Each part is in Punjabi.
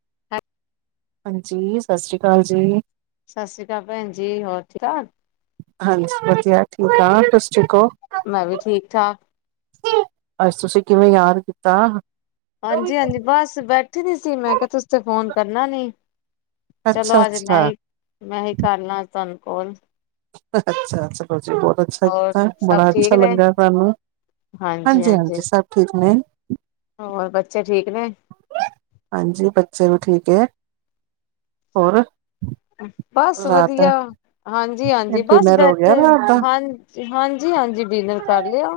[inaudible] ਹਾਂਜੀ, ਸਾਸ੍ਰੀ ਕਾਲ ਜੀ ਸਾਸ੍ਰੀ ਕਾਲ ਪੈਂਜੀ, ਹੋਰ ਠੀਕ ਠਾਕ ਹਾਂਜੀ, ਵਦੀਆ ਠੀਕ ਆਂ ਤੁਸੀ ਠੀਕੋ ਮੈਂ ਵੀ ਠੀਕ ਠਾਕ ਅੱਛ ਤੁਸੀ ਕਿਵੇਂ ਯਾਦ ਕੀਤਾ ਹਾਂਜੀ-ਹਾਂਜੀ ਬਾੱਸ ਬੈਠੀ ਦੀ ਸੀ ਮੈਂ ਕੇਆ ਤੁਸੀ ਤੇ ਫੋਨ ਕਰਨਾ ਨੀ ਚਲੋ ਅੱਛਾ ਆੱਜ ਅੱਛਾ ਮੈਂ ਹੀ, ਮੈਂ ਹੀ ਕਰਲਾ ਆੱਜ ਤੋਆਨੂੰ ਕੋਲ ਅੱਛਾ-ਅੱਛਾ ਤੁਸੀ ਬੋਤ ਅੱਛਾ ਹੋਰ ਕੀਤਾ, ਬੜਾ ਅੱਛਾ ਲੱਗਾ ਤਾਨੂੰ ਹਾਂਜੀ-ਹਾਂਜੀ। ਹਾਂਜੀ, ਸਭ ਠੀਕ ਨੇ ਹੋਰ ਬੱਚੇ ਠੀਕ ਨੇ ਹਾਂਜੀ, ਬੱਚੇ ਵੀ ਠੀਕ ਏ। ਹੋਰ ਬਾੱਸ ਰਾਤ ਦਾ ਵਦੀਆ‌ ਹਾਂਜੀ-ਹਾਂਜੀ ਬਾੱਸ ਡਿਨਰ ਹੋ ਗਿਆ ਬੈਠੇ ਰਾਤ ਦਾ ਹਾਂ ਹਾਂਜੀ-ਹਾਂਜੀ ਡੀਨਰ ਕਾੱਰ ਲੇਆ।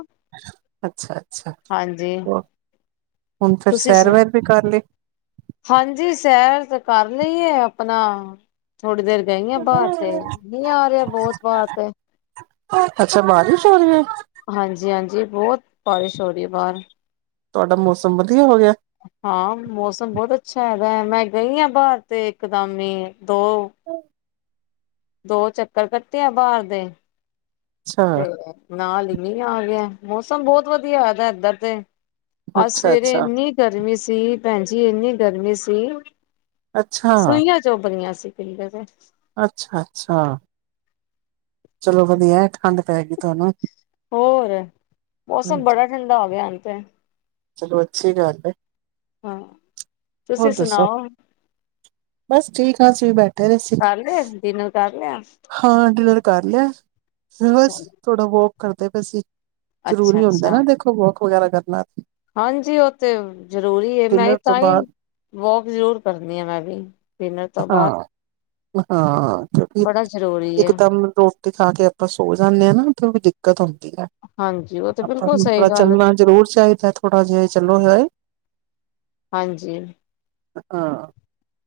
ਅੱਛਾ-ਅੱਛਾ ਹੋਰ ਹੁਨ ਫੇਰ ਤੁਸੀਂ ਸੈਰ ਸੁਣਾ ਵੈਰ ਵੀ ਕਾਰਲੀ। ਹਾਂਜੀ, ਸੈਰ ਤੇ ਕਾਰਲੀ ਏ ਆਪਨਾ ਥੋੜੀ ਦੇਰ ਗਈ ਆ ਬਾਰ ਤੇ, ਮੀ ਆ ਰੇਆ ਬੋਤ ਬਾਰ ਤੇ। ਅੱਛਾ ਬਾਰਿਸ਼ ਹੋਰੀ ਏ? ਹਾਂਜੀ-ਹਾਂਜੀ, ਬੋਤ ਬਾਰਿਸ਼ ਹੋਰੀ ਏ ਬਾਰ। ਤੋਆਡਾ ਮੌਸਮ ਵਦੀਆ ਹੋਗੇਆ। ਹਾਂ, ਮੌਸਮ ਬੋਤ ਅੱਛਾ ਹੈਗਾ ਐ, ਮੈਂ ਗਈ ਆ ਬਾਰ ਤੇ ਏਕਦਮ ਈ ਦੋ [inaudible] ਦੋ ਚੱਕਰ ਕੱਟੇ ਐ ਬਾਰ ਦੇ ਅੱਛਾ ਤੇ ਨਾਲ ਈ ਮੀਂ ਆਗੇਆ, ਮੌਸਮ ਬੋਤ ਵਦੀਆ ਹੋਆ ਦਾ ਏਧਰ ਤੇ ਆੱਜ ਅੱਛਾ ਸਵੇਰੇ ਅੱਛਾ ਏਨੀ ਗਰਮੀ ਸੀ, ਪੈਂਜੀ ਏਨੀ ਗਰਮੀ ਸੀ। ਅੱਛਾ ਸੂਈਆਂ ਚੋਬ ਰੀਆਂ ਸੀ ਪਿੰਡੇ ਤੇ ਅੱਛਾ-ਅੱਛਾ। ਚਲੋ ਵਦੀਆ ਐ ਠਾੰਡ ਪੈਗੀ ਤੋਆਨੂੰ। ਹੋਰ, ਮੌਸਮ ਬੜਾ ਠੰਡਾ ਹੋਗੇਆ ਹੁਨ ਤੇ ਚੱਲੋ ਅੱਛੀ ਗਾੱਲ ਏ, ਹਾਂ ਤੁਸੀਂ ਹੋਰ ਦੱਸੋ। ਸੁਣਾਓ ਬਸ ਠੀਕ ਆਂ ਅਸੀ ਬੈ ਫੇਰ ਅਸੀ, ਕਰ ਲਿਆ ਡਿਨਰ ਕਰ ਲਿਆ ਹਾਂ ਡੀਨਰ ਕਾੱਰ ਲੇਆ ਬਸ ਥੋੜਾ ਵੋਕ ਕਰਦੇ ਪੇਸੀ, ਅੱਛਾ ਜਰੂਰੀ ਹੋਂਦਾ ਅੱਛਾ ਨਾ ਦੇਖੋ ਵੋਕ ਵਗੈਰਾ ਕਰਨਾ। ਹਾਂਜੀ, ਓ ਤੇ ਜ਼ਰੂਰੀ ਏ ਮੈਂਈ ਡਿਨਰ ਤੋਂ ਤਾਂਈ ਬਾਅਦ ਵੋਕ ਜ਼ਰੂਰ ਕਰਨੀ ਆ, ਮੈਂ ਵੀ ਡੀਨਰ ਤੋ ਬਾਦ। ਮ ਹਾਂ ਕਯੋਂਕਿ, ਜ਼ਰੂਰੀ ਹੈ ਇੱਕਦਮ ਰੋ ਟੀ ਖਾ ਕੇ ਆਪਾ ਸੋ ਜਾਂਨੇ ਆ ਨਾ, ਤੇ ਓਵੀ ਦਿੱਕਤ ਹੋਂਦੀ ਐ। ਹਾਂਜੀ ਉਹ ਤੇ ਆਪਾ ਬਿਲਕੁਲ ਨੂੰ ਸਹੀ ਥੋੜਾ ਗੱਲ ਚੱਲਨਾ ਜ਼ਰੂਰ ਚਾਈਦਾ ਥੋੜਾ ਜਾਈ ਚੱਲੋ ਹੈਂ। ਹਾਂਜੀ। ਹਾਂ।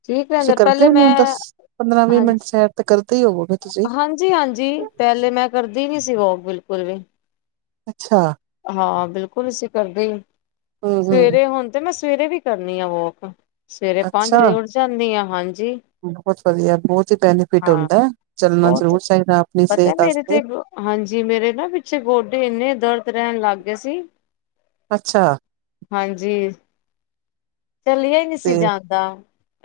ਠੀਕ ਤੁਸੀ ਰਹਿੰਦਾ ਕਰਦੇ ਪਹਿਲੇ ਹੋਂਨੇ ਮੈਂ ਓ ਦਸ, ਪੰਦਰਾਂ ਵੀ ਮੇਂਟ ਸੈਰ ਤੇ ਕਰਦੇ ਈ ਹੋਵੋਗੇ ਤੁਸੀ। ਜੀ ਹਾਂਜੀ, ਪੈਲੇ ਮੈਂ ਕਰਦੀ ਨੀ ਸੀ ਵੋਕ ਬਿਲਕੁਲ ਵੀ। ਅੱਛਾ। ਹਾਂ ਬਿਲਕੁਲ ਅਸੀਂ ਕਰਦੇ ਹਮ ਹਮ ਸਵੇਰੇ ਹੁਣ ਤੇ ਮੈਂ ਸਵੇਰੇ ਵੀ ਕਰਨੀ ਆ ਵੋਕ ਸਵੇਰੇ ਪੰਜ ਅੱਛਾ ਵਜੇ ਉੱਠ ਜਾਂਦੀ ਹ ਹਾਂਜੀ ਬਹੁਤ ਵਧੀਆ ਬਹੁਤ ਹੀ ਬੈਨੀਫਿਟ ਹਾਂ ਹੁੰਦਾ ਚੱਲਣਾ ਬਹੁਤ ਜ਼ਰੂਰ ਚਾਈਦਾ ਆਪਣੀ ਪਤਾ ਸਿਹਤ ਮੇਰੇ ਵਾਸਤੇ ਤੇ ਹਾਂਜੀ ਮੇਰੇ ਨਾ ਪਿੱਛੇ ਗੋਡੇ ਇੰਨੇ ਦਰਦ ਰੈਣ ਲੱਗ ਗੇ ਸੀ‌। ਅੱਛਾ ਹਾਂਜੀ। ਚੱਲਿਆ ਈ ਨੀ ਤੇ ਸੀ ਜਾਂਦਾ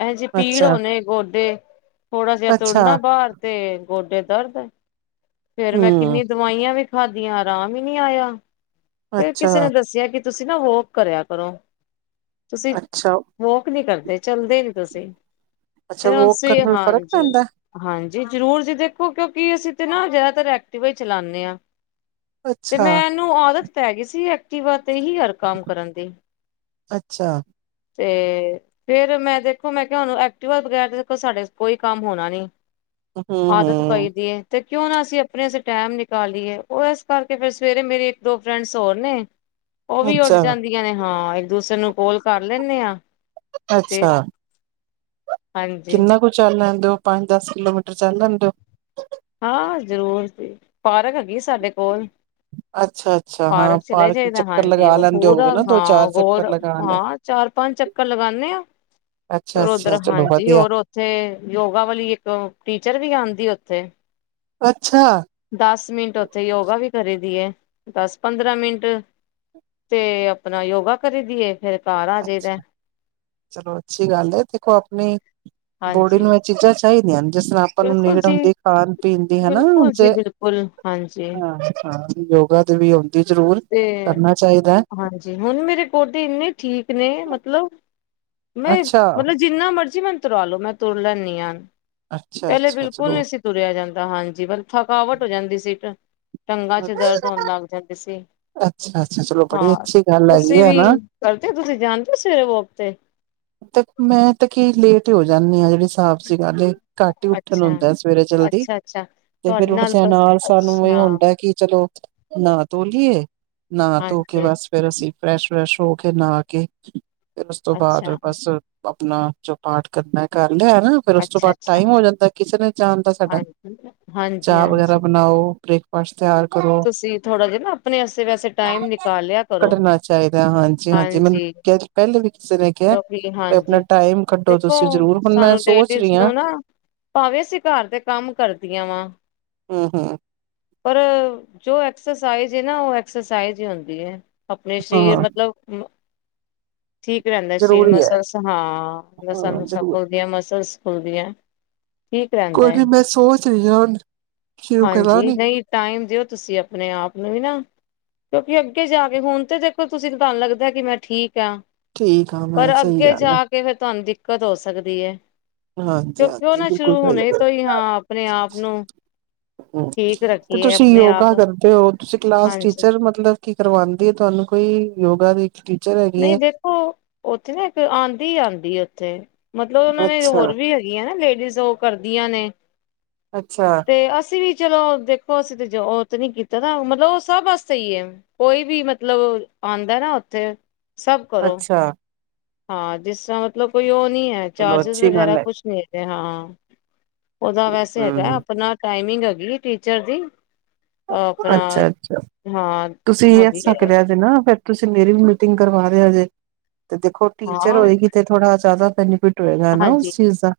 ਇਹੋ ਜਿਹੇ ਪੀੜ ਅੱਛਾ ਹੋਣੇ ਗੋਡੇ। ਥੋੜਾ ਜਿਹਾ ਅੱਛਾ ਤੁਰਨਾ ਬਾਹਰ ਤੇ ਗੋਡੇ ਦਰਦ। ਫੇਰ ਮੈਂ ਹੂੰ ਕਿੰਨੀ ਦਵਾਈਆਂ ਵੀ ਖਾਦੀਆਂ ਆਰਾਮ ਈ ਨੀ ਆਇਆ, ਫੇਰ ਅੱਛਾ ਕਿਸੇ ਨੇ ਦੱਸਿਆ ਕਿ ਤੁਸੀਂ ਨਾ ਵੋਕ ਕਰਿਆ ਕਰੋ, ਤੁਸੀਂ ਅੱਛਾ ਵੋਕ ਨੀ ਕਰਦੇ ਚੱਲਦੇ ਨੀ ਤੁਸੀਂ ਅੱਛਾ ਫੇਰ ਵੋਕ ਅਂਸੀ ਕਰਨ ਨਾਲ ਫ਼ਰਕ ਹਾਂਜੀ। ਪੈਂਦਾ ਹਾਂਜੀ ਜ਼ਰੂਰ ਜੀ ਦੇਖੋ ਕਿਉਂਕਿ ਅਸੀਂ ਤੇ ਨਾ ਜ਼ਿਆਦਾਤਰ ਐਕਟਿਵਾ ਈ ਚਲਾਨੇ ਆ। ਤੇ ਅੱਛਾ ਮੈਨੂੰ ਆਦਤ ਪੈ ਗਈ ਸੀ ਐਕਟਿਵਾ ਤੇ ਹੀ ਹਰ ਕੰਮ ਕਰਨ ਦੀ। ਅੱਛਾ ਤੇ ਫੇਰ ਮੈਂ ਦੇਖੋ ਮੈਂ ਕਿਹਾ ਹੁਣ ਐਕਟਿਵਾ ਬਗੈਰ ਦੇਖੋ ਸਾਡੇ ਕੋਈ ਕੰਮ ਹੋਣਾ ਨੀ। ਹੂੰ ਆਦਤ ਪਈ ਹੂੰ ਦੀਏ ਕਿਉਂ ਨਾ ਅਸੀਂ ਆਪਣੇ ਸ ਟਾਈਮ ਨਿਕਾਲੀਏ ਉਹ ਇਸ ਕਰਕੇ ਫਿਰ ਸਵੇਰੇ ਮੇਰੇ ਇੱਕ ਦੋ ਫਰੈਂਡਸ ਹੋਰ ਨੇ ਉਹ ਵੀ ਉੱਠ ਅੱਛਾ ਜਾਂਦੀਆਂ ਨੇ ਹਾਂ ਇੱਕ ਦੂਸਰੇ ਨੂੰ ਕੋਲ ਕਰ ਲੈਂਦੇ ਆ ਤੇ ਅੱਛਾ ਹਾਂਜੀ ਕਿੰਨਾ ਕੁ ਚੱਲ ਲੈਂਦੇ ਹੋ ਪੰਜ ਦਸ ਕਿਲੋਮੀਟਰ ਚੱਲ ਲੈਂਦੇ ਹੋ? ਹਾਂ ਜ਼ਰੂਰ ਜੀ ਪਾਰਕ ਹੈਗੀ ਸਾਡੇ ਕੋਲ ਅੱਛਾ ਅੱਛਾ ਹਾਂ ਪਾਰਕ ਚਲੇ ਨੂੰ ਜਾਈਦਾ ਚੱਕਰ ਹਾਂਜੀ ਲਗਾ ਉਹ ਲੈਂਦੇ ਹੋਗੇ ਪੂਰਾ ਨਾ ਦੋ ਹਾਂ ਚਾਰ ਚੱਕਰ ਗੋਰ ਲਗਾ ਲਏ ਹਾਂ ਚਾਰ ਪੰਜ ਚੱਕਰ ਲਗਾਂਦੇ ਆਾਂ ਅੱਛਾ ਹੋਰ ਉਦਰ ਅੱਛਾ ਚਲੋ ਹਾਂਜੀ ਵਧੀਆ ਹੋਰ ਥੇ ਯੋਗਾ ਵਾਲੀ ਇੱਕ ਟੀਚਰ ਵੀ ਆਂਦੀ ਉੱਥੇ ਅੱਛਾ ਦਸ ਮਿੰਟ ਉੱਥੇ ਯੋਗਾ ਵੀ ਕਰੀ ਦੀ ਹੈ ਦਸ ਪੰਦਰਾਂ ਮਿੰਟ ਤੇ ਆਪਣਾ ਯੋਗਾ ਕਰੀ ਦੀਏ ਫੇਰ ਘਰ ਆ ਜਾਈਦਾ ਚਲੋ ਅੱਛੀ ਗੱਲ ਹੈ ਦੇਖੋ ਆਪਣੀ ਬੋਡੀ ਹਾਂਜੀ ਨੂੰ ਇਹ ਚੀਜ਼ਾਂ ਚਾਹੀਦੀਆਂ ਨੇ ਜਿਸ ਨਾਲ ਆਪਾਂ ਨੂੰ ਬਿਲਕੁਲ ਜੀ ਨਿਗੜਨ ਦੀ ਖਾਣ ਪੀਣ ਦੀ ਹਨਾ ਬਿਲਕੁਲ ਜੀ ਜੇ ਬਿਲਕੁਲ ਹਾਂਜੀ ਹਾਂ ਹਾਂ ਯੋਗਾ ਦੀ ਵੀ ਆਂਦੀ ਜ਼ਰੂਰ ਤੇ ਕਰਨਾ ਚਾਈਦਾ ਹਾਂਜੀ ਹੁਣ ਮੇਰੇ ਗੋਡੇ ਇੰਨੇ ਠੀਕ ਨੇ ਮਤਲਬ ਮੈਂ ਅੱਛਾ ਮਤਲਬ ਜਿੰਨਾ ਮਰਜ਼ੀ ਮੈਨ ਤੁਰਾ ਲੋ ਮੈਂ ਤੁਰ ਲੈਂਦੀ ਹਾਂ ਅੱਛਾ ਪੈਲੇ ਅੱਛਾ ਬਿਲਕੁਲ ਚਲੋ ਨਹੀਂ ਸੀ ਤੁਰਿਆ ਜਾਂਦਾ ਹਾਂਜੀ ਪਰ ਥਕਾਵਟ ਹੋ ਜਾਂਦੀ ਸੀਟ ਟੰਗਾਂ ਚ ਦਰਦ ਹੋਣ ਲੱਗ ਜਾਂਦੀ ਸੀ। ਅੱਛਾ ਅੱਛਾ ਚਲੋ ਬੜੀ ਹਾਂ ਅੱਛੀ ਗੱਲ ਹੈਗੀ ਤੁਸੀਂ ਆਂ ਵੀ ਕਰਦੇ ਹੋ ਤੁਸੀਂ ਜਾਂਦੇ ਹੋ ਸਵੇਰੇ ਵੋਕ ਤੇ ਤੇ ਮੈਂ ਤੇ ਕੀ ਲੇਟ ਹੀ ਹੋ ਜਾਂਦੀ ਹਾਂ ਜਿਹੜੀ ਸਾਫ਼ ਜੀ ਗਲ ਏ ਇਹ ਘੱਟ ਹੀ ਉੱਠਣ ਅੱਛਾ ਹੁੰਦਾ ਸਵੇਰੇ ਜਲਦੀ ਅੱਛਾ ਅੱਛਾ ਤੇ ਫਿਰ ਤੁਹਾਡੇ ਉਠਦਿਆਂ ਨਾਲ ਸਾਨੂੰ ਇਹ ਅੱਛਾ ਹੁੰਦਾ ਕਿ ਚਲੋ ਨਾ ਧੋ ਲੀਏ ਨਾ ਤੋ ਕੇ ਹਾਂਜੀ ਬਸ ਫੇਰ ਅਸੀਂ ਫਰੈਸ਼ ਵਰੈਸ਼ ਹੋ ਕੇ ਨਹਾ ਕੇ ਫਿਰ ਉਸ ਤੋਂ ਬਾਅਦ ਅੱਛਾ ਬਸ ਆਪਣਾ ਜੋ ਪਾਠ ਕਰਨਾ ਕਰ ਲਿਆ ਫੇਰ ਉਸ ਤੋਂ ਅੱਛਾ ਬਾਅਦ ਅੱਛਾ ਟਾਈਮ ਹੋ ਜਾਂਦਾ ਕਿਸੇ ਨੇ ਜਾਣ ਦਾ ਸਾਡਾ ਹਾਂਜੀ, ਹਾਂਜੀ, ਚਾਹ ਵਗੈਰਾ ਹਾਂਜੀ ਬਣਾਓ ਬ੍ਰੇਕ ਪਾਸ ਤਿਆਰ ਕਰੋ? ਤੁਸੀਂ ਥੋੜਾ ਜਿਹਾ ਨਾ ਆਪਣੇ ਆਸੇ ਵੈਸੇ ਟਾਈਮ ਨਿਕਾਲਿਆ ਕਰੋ। ਕਡਨਾ ਚਾਹੀਦਾ। ਹਾਂਜੀ-ਹਾਂਜੀ, ਮੈਨੂੰ ਕਿਹਾ ਪੈਲੇ ਵੀ ਕਿਸੇ ਨੇ ਕਿਹਾ ਜ ਆਪਣਾ ਹਾਂਜੀ ਟਾਈਮ ਕੱਢੋ ਦੇਖੋ, ਤੁਸੀਂ ਜ਼ਰੂਰ ਹੁਣ ਮੈਂ ਸਾਨੂੰ ਸੋਚ ਲੇਡੀਜ਼ ਰਹੀ ਹਾਂ ਨੂੰ ਨਾ ਭਾਵੇਂ ਅਸੀਂ ਘਰ ਤੇ ਕੰਮ ਕਰਦੀਆਂ ਵਾਂ, ਹਮ-ਹਮ। ਪਰ ਜੋ ਐਕਸਰਸਾਈਜ਼ ਹੈ ਨਾ ਉਹ ਐਕਸਰਸਾਈਜ਼ ਹੀ ਹੁੰਦੀ ਏ ਆਪਣੇ ਸਰੀਰ ਹਾਂ ਮਤਲਬ ਠੀਕ ਰਹਿੰਦਾ ਸ਼ਰੀਰ ਜ਼ਰੂਰੀ ਹੈ ਮਸਲਸ ਹਾਂ। ਲਸਾਂ ਹਾਂ ਲਸਾਂ ਜ਼ਰੂਰ ਫੁਲਦੀਆਂ ਮ ਸਰ ਸਕੂਲ ਦੀਆਂ ਠੀਕ ਰਹਿੰਦਾ ਕੋਈ ਹੈ ਨੀ ਮੈਂ ਸੋਚ ਰਹੀ ਹਾਂ ਹੁਣ ਸ਼ੁਰੂ ਹਾਂਜੀ ਕਰਾਂਗੀ ਨਹੀਂ ਟਾਈਮ ਦਿਓ ਤੁਸੀਂ ਆਪਣੇ ਆਪ ਨੂੰ ਵੀ ਨਾ ਕਿਉਂਕਿ ਅੱਗੇ ਜਾ ਕੇ ਹੁਣ ਤੇ ਦੇਖੋ ਤੁਸੀਂ ਤੁਹਾਨੂੰ ਲੱਗਦਾ ਕਿ ਮੈਂ ਠੀਕ ਆ। ਠੀਕ ਆ ਪਰ ਮੈਂ ਸਹੀ ਅੱਗੇ ਗੱਲ ਹੈ ਜਾ ਕੇ ਫਿਰ ਤੁਹਾਨੂੰ ਦਿੱਕਤ ਹੋ ਸਕਦੀ ਐ। ਹਾਂਜੀ ਕਿਉਂਕਿ ਉਹ ਹਾਂਜੀ ਨਾ ਬਿਲਕੁਲ ਸ਼ੁਰੂ ਸਹੀ ਹੋਣੇ ਤੋਂ ਹੀ ਹਾਂ ਆਪਣੇ ਆਪ ਨੂੰ ਗੱਲ ਠੀਕ ਤੇ ਰੱਖੀਏ। ਤੁਸੀਂ ਆਪਣੇ ਆਪ ਯੋਗਾ ਨੂੰ ਕਰਦੇ ਹੋ ਤੁਸੀਂ ਕਲਾਸ ਹਾਂਜੀ ਟੀਚਰ ਮਤਲਬ ਕੀ ਕਰਵਾਉਂਦੀ ਹੈ ਤੁਹਾਨੂੰ ਕੋਈ ਯੋਗਾ ਦੀ ਟੀਚਰ ਹੈਗੀ ਨਹੀਂ ਹੈ। ਦੇਖੋ ਉੱਥੇ ਨਾ ਇੱਕ ਆਉਂਦੀ ਆਉਂਦੀ ਉੱਥੇ ਮਤਲਬ ਉਹਨਾਂ ਨੇ ਅੱਛਾ, ਹੋਰ ਵੀ ਨਾ ਲੇਡੀਜ਼ ਉਹ ਕਰਦੀਆਂ ਨੇ। ਅੱਛਾ। ਤੇ ਅਸੀਂ ਵੀ ਚਲੋ ਦੇਖੋ ਅਸੀਂ ਤੇ ਉਹ ਤੇ ਨੀ ਕੀਤਾ ਨਾ ਮਤਲਬ ਉਹ ਸਭ ਵਾਸਤੇ ਹੀ ਹੈ। ਕੋਈ ਵੀ ਮਤਲਬ ਆਉਂਦਾ ਨਾ ਉੱਥੇ ਸਭ ਕਰੋ। ਅੱਛਾ ਹਾਂ ਜਿਸ ਤਰ੍ਹਾਂ ਮਤਲਬ ਕੋਈ ਉਹ ਨਹੀਂ ਹੈ। ਚਲੋ ਚਾਰਜਿਸ ਅੱਛੀ ਵਗੈਰਾ ਗੱਲ ਹੈ ਕੁਛ ਨੀ ਹੈਗੇ ਹਾਂ ਉਹਦਾ ਵੈਸੇ ਹੈਗਾ ਹਮ। ਆਪਣਾ। ਟਾਈਮਿੰਗ ਹੈਗੀ ਏ ਟੀਚਰ ਦੀ। ਆਪਣਾ ਅੱਛਾ ਅੱਛਾ ਹਾਂ ਤੁਸੀ ਹੈਗੀ ਐਸ ਤਰਹਾ ਹੈ ਕਰ ਜਯਾ ਜੇ ਨਾ ਫਿਰ ਤੁਸੀਂ ਮੇਰੀ ਵੀ ਮੀਟਿੰਗ ਕਰਵਾ ਦਿਆਂ ਜੇ ਤੇ ਦੇਖੋ ਟੀਚਰ ਹਾਂ ਹੋਏਗੀ ਤੇ ਥੋੜਾ ਜ਼ਿਆਦਾ ਬੈਨੀਫਿਟ ਹੋਗਾ ਨਾ ਹਾਂਜੀ ਉਸ ਚੀਜ਼ ਦਾ।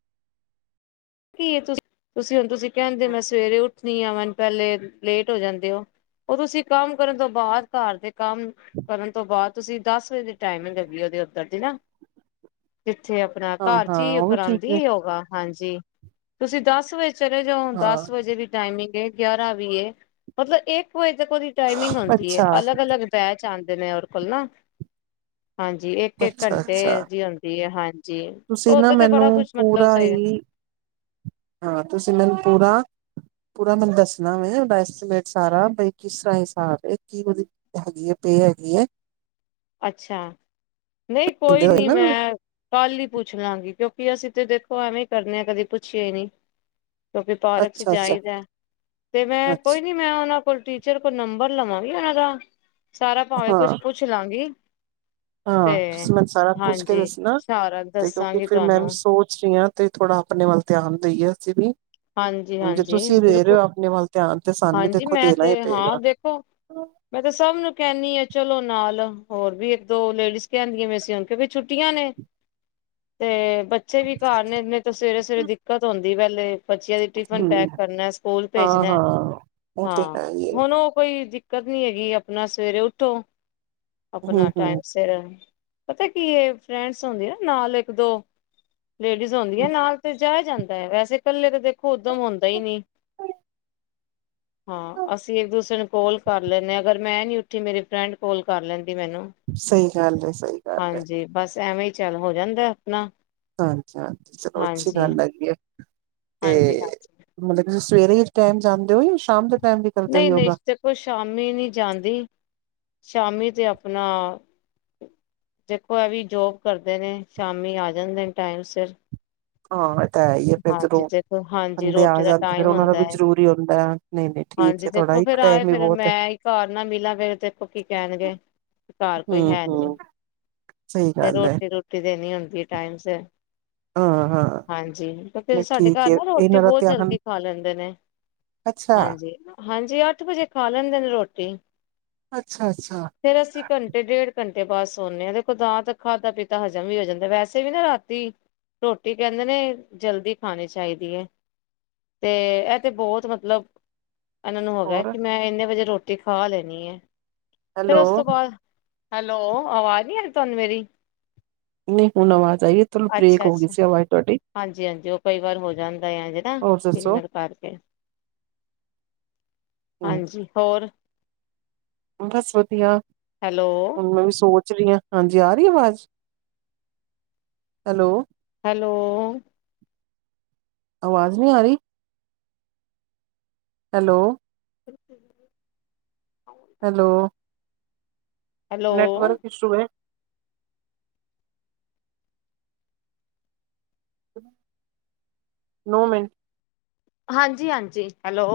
ਕੀ ਏ ਤੁਸੀ ਹੁਣ ਤੁਸੀ ਕਹਿੰਦੇ ਓ ਮੈਂ ਸਵੇਰੇ ਉੱਠਣੀ ਆ ਮੈ ਪਹਿਲੇ ਲੇਟ ਹੋ ਜਾਂਦੇ ਓ। ਉਹ ਤੁਸੀਂ ਕੰਮ ਕਰਨ ਤੋਂ ਬਾਅਦ ਘਰ ਦੇ ਕੰਮ ਕਰਨ ਤੋਂ ਬਾਅਦ ਤੁਸੀਂ ਦਸ ਵਜੇ ਦੀ ਟਾਈਮਿੰਗ ਹੈਗੀ ਏ ਓਹਦੀ ਉੱਧਰ ਦੀ ਨਾ। ਜਿੱਥੇ ਆਪਣਾ ਹਾਂ, ਘਰ ਚ ਹਾਂ ਹੀ ਉਹ ਵੀ ਠੀਕ ਕਰਾਉਂਦੀ ਨੇ। ਏ ਯੋਗਾ। ਹਾਂਜੀ। ਤੁਸੀਂ ਦਸ ਵਜੇ ਚਲੇ ਜਾਓ। ਹਾਂ ਦਸ ਵਜੇ ਵੀ ਟਾਈਮਿੰਗ ਏ ਗਿਆਰਾਂ ਵੀ ਏ ਮਤਲਬ ਇੱਕ ਵਜੇ ਤੱਕ ਉਹਦੀ ਟਾਈਮਿੰਗ ਹੁੰਦੀ ਏ। ਅੱਛਾ, ਅਲੱਗ-ਅਲੱਗ ਪੈ ਚ ਆਉਂਦੇ ਨੇ ਉਹਦੇ ਕੋਲ ਨਾ ਹਾਂਜੀ। ਇੱਕ ਇੱਕ ਘੰਟੇ ਜੀ ਆਉਂਦੀ ਹੈ ਹਾਂਜੀ। ਤੁਸੀ ਨਾ ਓਦਾਂ ਤੇ ਬੜਾ ਮੈਨੂੰ ਕੁਛ ਮਤਲਬ ਪੂਰਾ ਸਹੀ ਹੀ ਹਾਂ। ਤੁਸੀਂ ਮੈਨੂੰ ਪੂਰਾ ਪੂਰਾ ਮੈਨੂੰ ਦੱਸਣਾ ਵੇ ਉੱਦਾ ਐਸਟੀਮੇਟ ਸਾਰਾ ਭਇ ਕਿਸ ਤਰਹਾ ਹਿਸਾਬ ਏ ਕਿ ਕੁਜ ਹੈਗੀ ਏ ਪੇ ਹੈਗੀ ਹੈ। ਅੱਛਾ ਨਹੀਂ ਕੋਈ ਨੀ ਨਾ ਮੈਂ ਕੱਲ ਹੀ ਪੁੱਛ ਲਾਂਗੀ ਕਿਉਂਕਿ ਅਸੀਂ ਤੇ ਦੇਖੋ ਐਵੇਂ ਹੀ ਕਰਨੇ ਆਂ ਕਦੇ ਪੁੱਛਿਆ ਹੀ ਨਹੀ। ਕਿਉਕਿ ਪਾਰਕ ਚ ਅੱਛਾ ਅੱਛਾ ਜਾਈਦਾ ਤੇ ਮੈਂ ਅੱਛਾ ਕੋਈ ਨੀ ਮੈਂ ਉਹਨਾਂ ਕੋਲ ਟੀਚਰ ਕੋਲ ਨੰਬਰ ਲਵਾਂਗੀ ਉਹਨਾਂ ਦਾ ਸਾਰਾ ਭਾਵੇਂ ਹਾਂ ਕੁਛ ਪੁੱਛ ਲਾਂਗੀ। ਤੇ ਹਾਂ। ਤੁਸੀਂ ਮੈਨੂੰ ਸਾਰਾ ਪੁੱਛ ਕੇ ਹਾਂਜੀ ਦੱਸਣਾ ਸਾਰਾ ਤੇ ਕਿਉਂਕਿ ਦੱਸਾਂਗੀ ਫਿਰ ਮੈਂ ਤੁਹਾਨੂੰ ਵੀ ਸੋਚ ਰਹੀ ਆਂ। ਤੇ ਥੋੜਾ ਆਪਣੇ ਵੱਲ ਧਿਆਨ ਦੇਈਏ ਅਸੀਂ ਵੀ ਹੁਣ ਜੇ ਹਾਂਜੀ-ਹਾਂਜੀ ਤੁਸੀਂ ਰਹਿ ਰਹੇ ਬਿਲਕੁਲ ਹੋ ਆਪਣੇ ਵੱਲ ਧਿਆਨ। ਤੇ ਸਾਨੂੰ ਵੀ ਹਾਂਜੀ ਦੇਖੋ ਮੈਂ ਦੇਣਾ ਹੀ ਤੇ ਹਾਂ ਪਏਗਾ। ਦੇਖੋ ਮੈਂ ਤਾਂ ਸਭ ਨੂੰ ਕਹਿਣੀਆ ਚਲੋ ਨਾਲ ਹੋਰ ਵੀ ਇੱਕ ਦੋ ਲੇਡੀਜ਼ ਕਹਿੰਦੀਆਂ ਵੇ ਸੀ ਕਿਉਂਕਿ ਛੁੱਟੀਆਂ ਨੇ। ਤੇ ਬੱਚੇ ਵੀ ਘਰ ਨੇ ਨਈ ਤਾਂ ਸਵੇਰੇ ਸਵੇਰੇ ਦਿੱਕਤ ਹੁੰਦੀ ਏ ਪਹਿਲੇ। ਬੱਚਿਆਂ ਦੀ ਟਿਫਨ ਹਮ ਪੈਕ ਕਰਨਾ ਸਕੂਲ ਹਾਂ ਭੇਜਣਾ। ਹਾਂ ਉਹ ਤੇ ਹਾਂ ਹੈ ਹੀ ਏ ਹੁਣ ਉਹ ਕੋਈ ਦਿੱਕਤ ਨੀ ਹੈਗੀ। ਆਪਣਾ ਸਵੇਰੇ ਉਠੋ। ਹਮ ਆਪਣਾ ਟਾਈਮ ਹਮ ਸਿਰ ਪਤਾ ਕੀ ਇਹ ਫਰੈਂਡਸ ਹੁੰਦੀ ਨਾ ਨਾਲ ਇੱਕ ਦੋ ਲੇਡੀਜ਼ ਹੁੰਦੀਆਂ ਨਾਲ ਤੇ ਜਾਇਆ ਜਾਂਦਾ ਐ ਵੈਸੇ ਇਕੱਲੇ ਤਾਂ ਦੇਖੋ ਉਦਮ ਹੁੰਦਾ ਹੀ ਨਹੀਂ। ਹਾਂ ਅਸੀਂ ਇੱਕ ਦੂਸਰੇ ਨੂੰ ਕੋਲ ਕਰ ਲੈਂਣੇ ਆ ਅਗਰ ਮੈਂ ਨੀ ਉੱਠੇ ਮੇਰੀ ਫਰੈਂਡ ਕੋਲ ਕਰ ਲੈਂਦੀ ਮੈਨੂੰ। ਸਹੀ ਗੱਲ ਏ ਸਹੀ ਗੱਲ ਏ। ਹਾਂਜੀ ਬਸ ਐਵੇਂ ਹੀ ਚੱਲ ਹੋ ਜਾਂਦਾ ਆਪਣਾ। ਹਾਂਜੀ ਹਾਂਜੀ ਚਲੋ ਅੱਛੀ ਹਾਂਜੀ ਗੱਲ ਹੈਗੀ ਆ ਹਾਂਜੀ ਤੇ ਹਾਂਜੀ ਮਤਲਬ ਤੁਸੀਂ ਸਵੇਰੇ ਟਾਈਮ ਜਾਂਦੇ ਹੋ ਜਾਂ ਸ਼ਾਮ ਦੇ ਟਾਈਮ ਵੀ ਕਰਦੇ ਹੋ ਨਹੀਂ ਨਹੀਂ ਯੋਗਾ ਦੇਖੋ ਸ਼ਾਮੀ ਨੀ ਜਾਂਦੀ ਸ਼ਾਮੀ ਤੇ ਆਪਣਾ। ਦੇਖੋ ਇਹ ਵੀ ਜੋਬ ਕਰਦੇ ਨੇ ਸ਼ਾਮੀ ਆ ਜਾਂਦੇ ਨੇ ਟਾਈਮ ਸਿਰ। ਹਾਂ ਇਹ ਤਾਂ ਹੈ ਹੀ ਹੈ, ਫਿਰ ਹਾਂਜੀ ਜਦੋਂ ਦੇਖੋ ਹਾਂਜੀ ਬੰਦੇ ਆ ਰੋਟੀ ਦਾ ਜਾਂਦੇ, ਫਿਰ ਟਾਈਮ ਉਹਨਾਂ ਦਾ ਹੁੰਦਾ ਵੀ ਹੈ ਜ਼ਰੂਰੀ ਹੀ ਹੁੰਦਾ ਹੈ। ਨਹੀਂ ਨਹੀਂ ਠੀਕ ਹਾਂਜੀ। ਹੈ ਥੋੜਾ ਦੇਖੋ ਇੱਕ ਫੇਿਰ ਆਏ ਟਾਈਮ ਵੀ ਫਿਰ ਬਹੁਤ ਹੈ ਮੈਂ ਹੀ ਘਰ ਨਾ ਮਿਲਾਂ ਫਿਰ ਦੇਖੋ ਕੀ ਕਹਿਣਗੇ। ਘਰ ਕੋਈ ਹਮ ਹੈ ਨੀ। ਹਮ ਸਹੀ ਤੇ ਗੱਲ ਐ। ਰੋਟੀ ਦੇਣੀ ਹੁੰਦੀ ਟਾਈਮ ਸਿਰ। ਹਾਂ ਹਾਂ ਹਾਂਜੀ, ਕਿਉਕਿ ਨਹੀਂ ਸਾਡੇ ਠੀਕ ਘਰ ਹੈ ਨਾ ਰੋਟੀ ਇਹਨਾਂ ਦਾ ਬੋਹ ਧਿਆਨ ਜਲਦੀ ਖਾ ਲੈਂਦੇ ਨੇ। ਅੱਛਾ ਹਾਂਜੀ-ਹਾਂਜੀ, ਅੱਠ ਵਜੇ ਖਾ ਲੈਂਦੇ ਨੇ ਰੋਟੀ। ਅੱਛਾ-ਅੱਛਾ। ਫੇਰ ਅਸੀਂ ਘੰਟੇ ਡੇਢ ਘੰਟੇ ਬਾਅਦ ਸੌਂਨਦੇ ਆ, ਦੇਖੋ ਤਾਂ ਤੱਕ ਖਾਧਾ ਪੀਤਾ ਹਜ਼ਮ ਵੀ ਹੋ ਜਾਂਦਾ, ਵੈਸੇ ਵੀ ਨਾ ਰਾਤੀ। ਰੋਟੀ ਕਹਿੰਦੇ ਨੇ, ਜਲਦੀ ਖਾਣੀ ਚਾਹੀਦੀ ਹੈ। ਤੇ, ਇਹ ਤੇ ਬਹੁਤ ਮਤਲਬ। ਇਹਨਾਂ ਨੂੰ ਹੋ ਗਿਆ ਹੋਰ ਕਿ, ਮੈਂ ਇੰਨੇ ਵਜੇ ਰੋਟੀ ਖਾ ਲੈਣੀ ਐ। ਫਿਰ ਹੈਲੋ ਉਸ ਤੋਂ ਬਾਅਦ। ਹੈਲੋ! ਆਵਾਜ਼ ਨੀ ਆਰੀ ਤੁਹਾਨੂੰ ਮੇਰੀ। ਨਹੀਂ ਹੁਣ ਆਵਾਜ਼ ਆਈਏ ਚਲੋ ਬ੍ਰੇਕ ਅੱਛਾ ਹੋ ਗਈ ਅੱਛਾ ਸੀ ਆਵਾਜ਼ ਤੁਹਾਡੀ। ਹਾਂਜੀ ਹਾਂਜੀ, ਉਹ ਕਈ ਵਾਰ ਹੋ ਜਾਂਦਾ ਆ ਜਿਹੜਾ ਹੋਰ ਦੱਸੋ ਸਿਗਨਲ ਕਰਕੇ। ਹਮ ਹਾਂਜੀ ਹੋਰ। ਬਸ ਵਧੀਆ। ਹੈਲੋ। ਹੁ ਮੈਂ ਵੀ ਸੋਚ ਰਹੀ ਹ ਹਾਂਜੀ, ਆ ਰਹੀ ਅਵਾਜ਼, ਹੈਲੋ। ਹੈਲੋ। ਆਵਾਜ਼ ਨਹੀਂ ਆ ਰਹੀ। Hello. Hello. Hello network issue ਹੈ। ਨੌ ਮਿੰਟ। ਹਾਂਜੀ ਹਾਂਜੀ ਹੈਲੋ।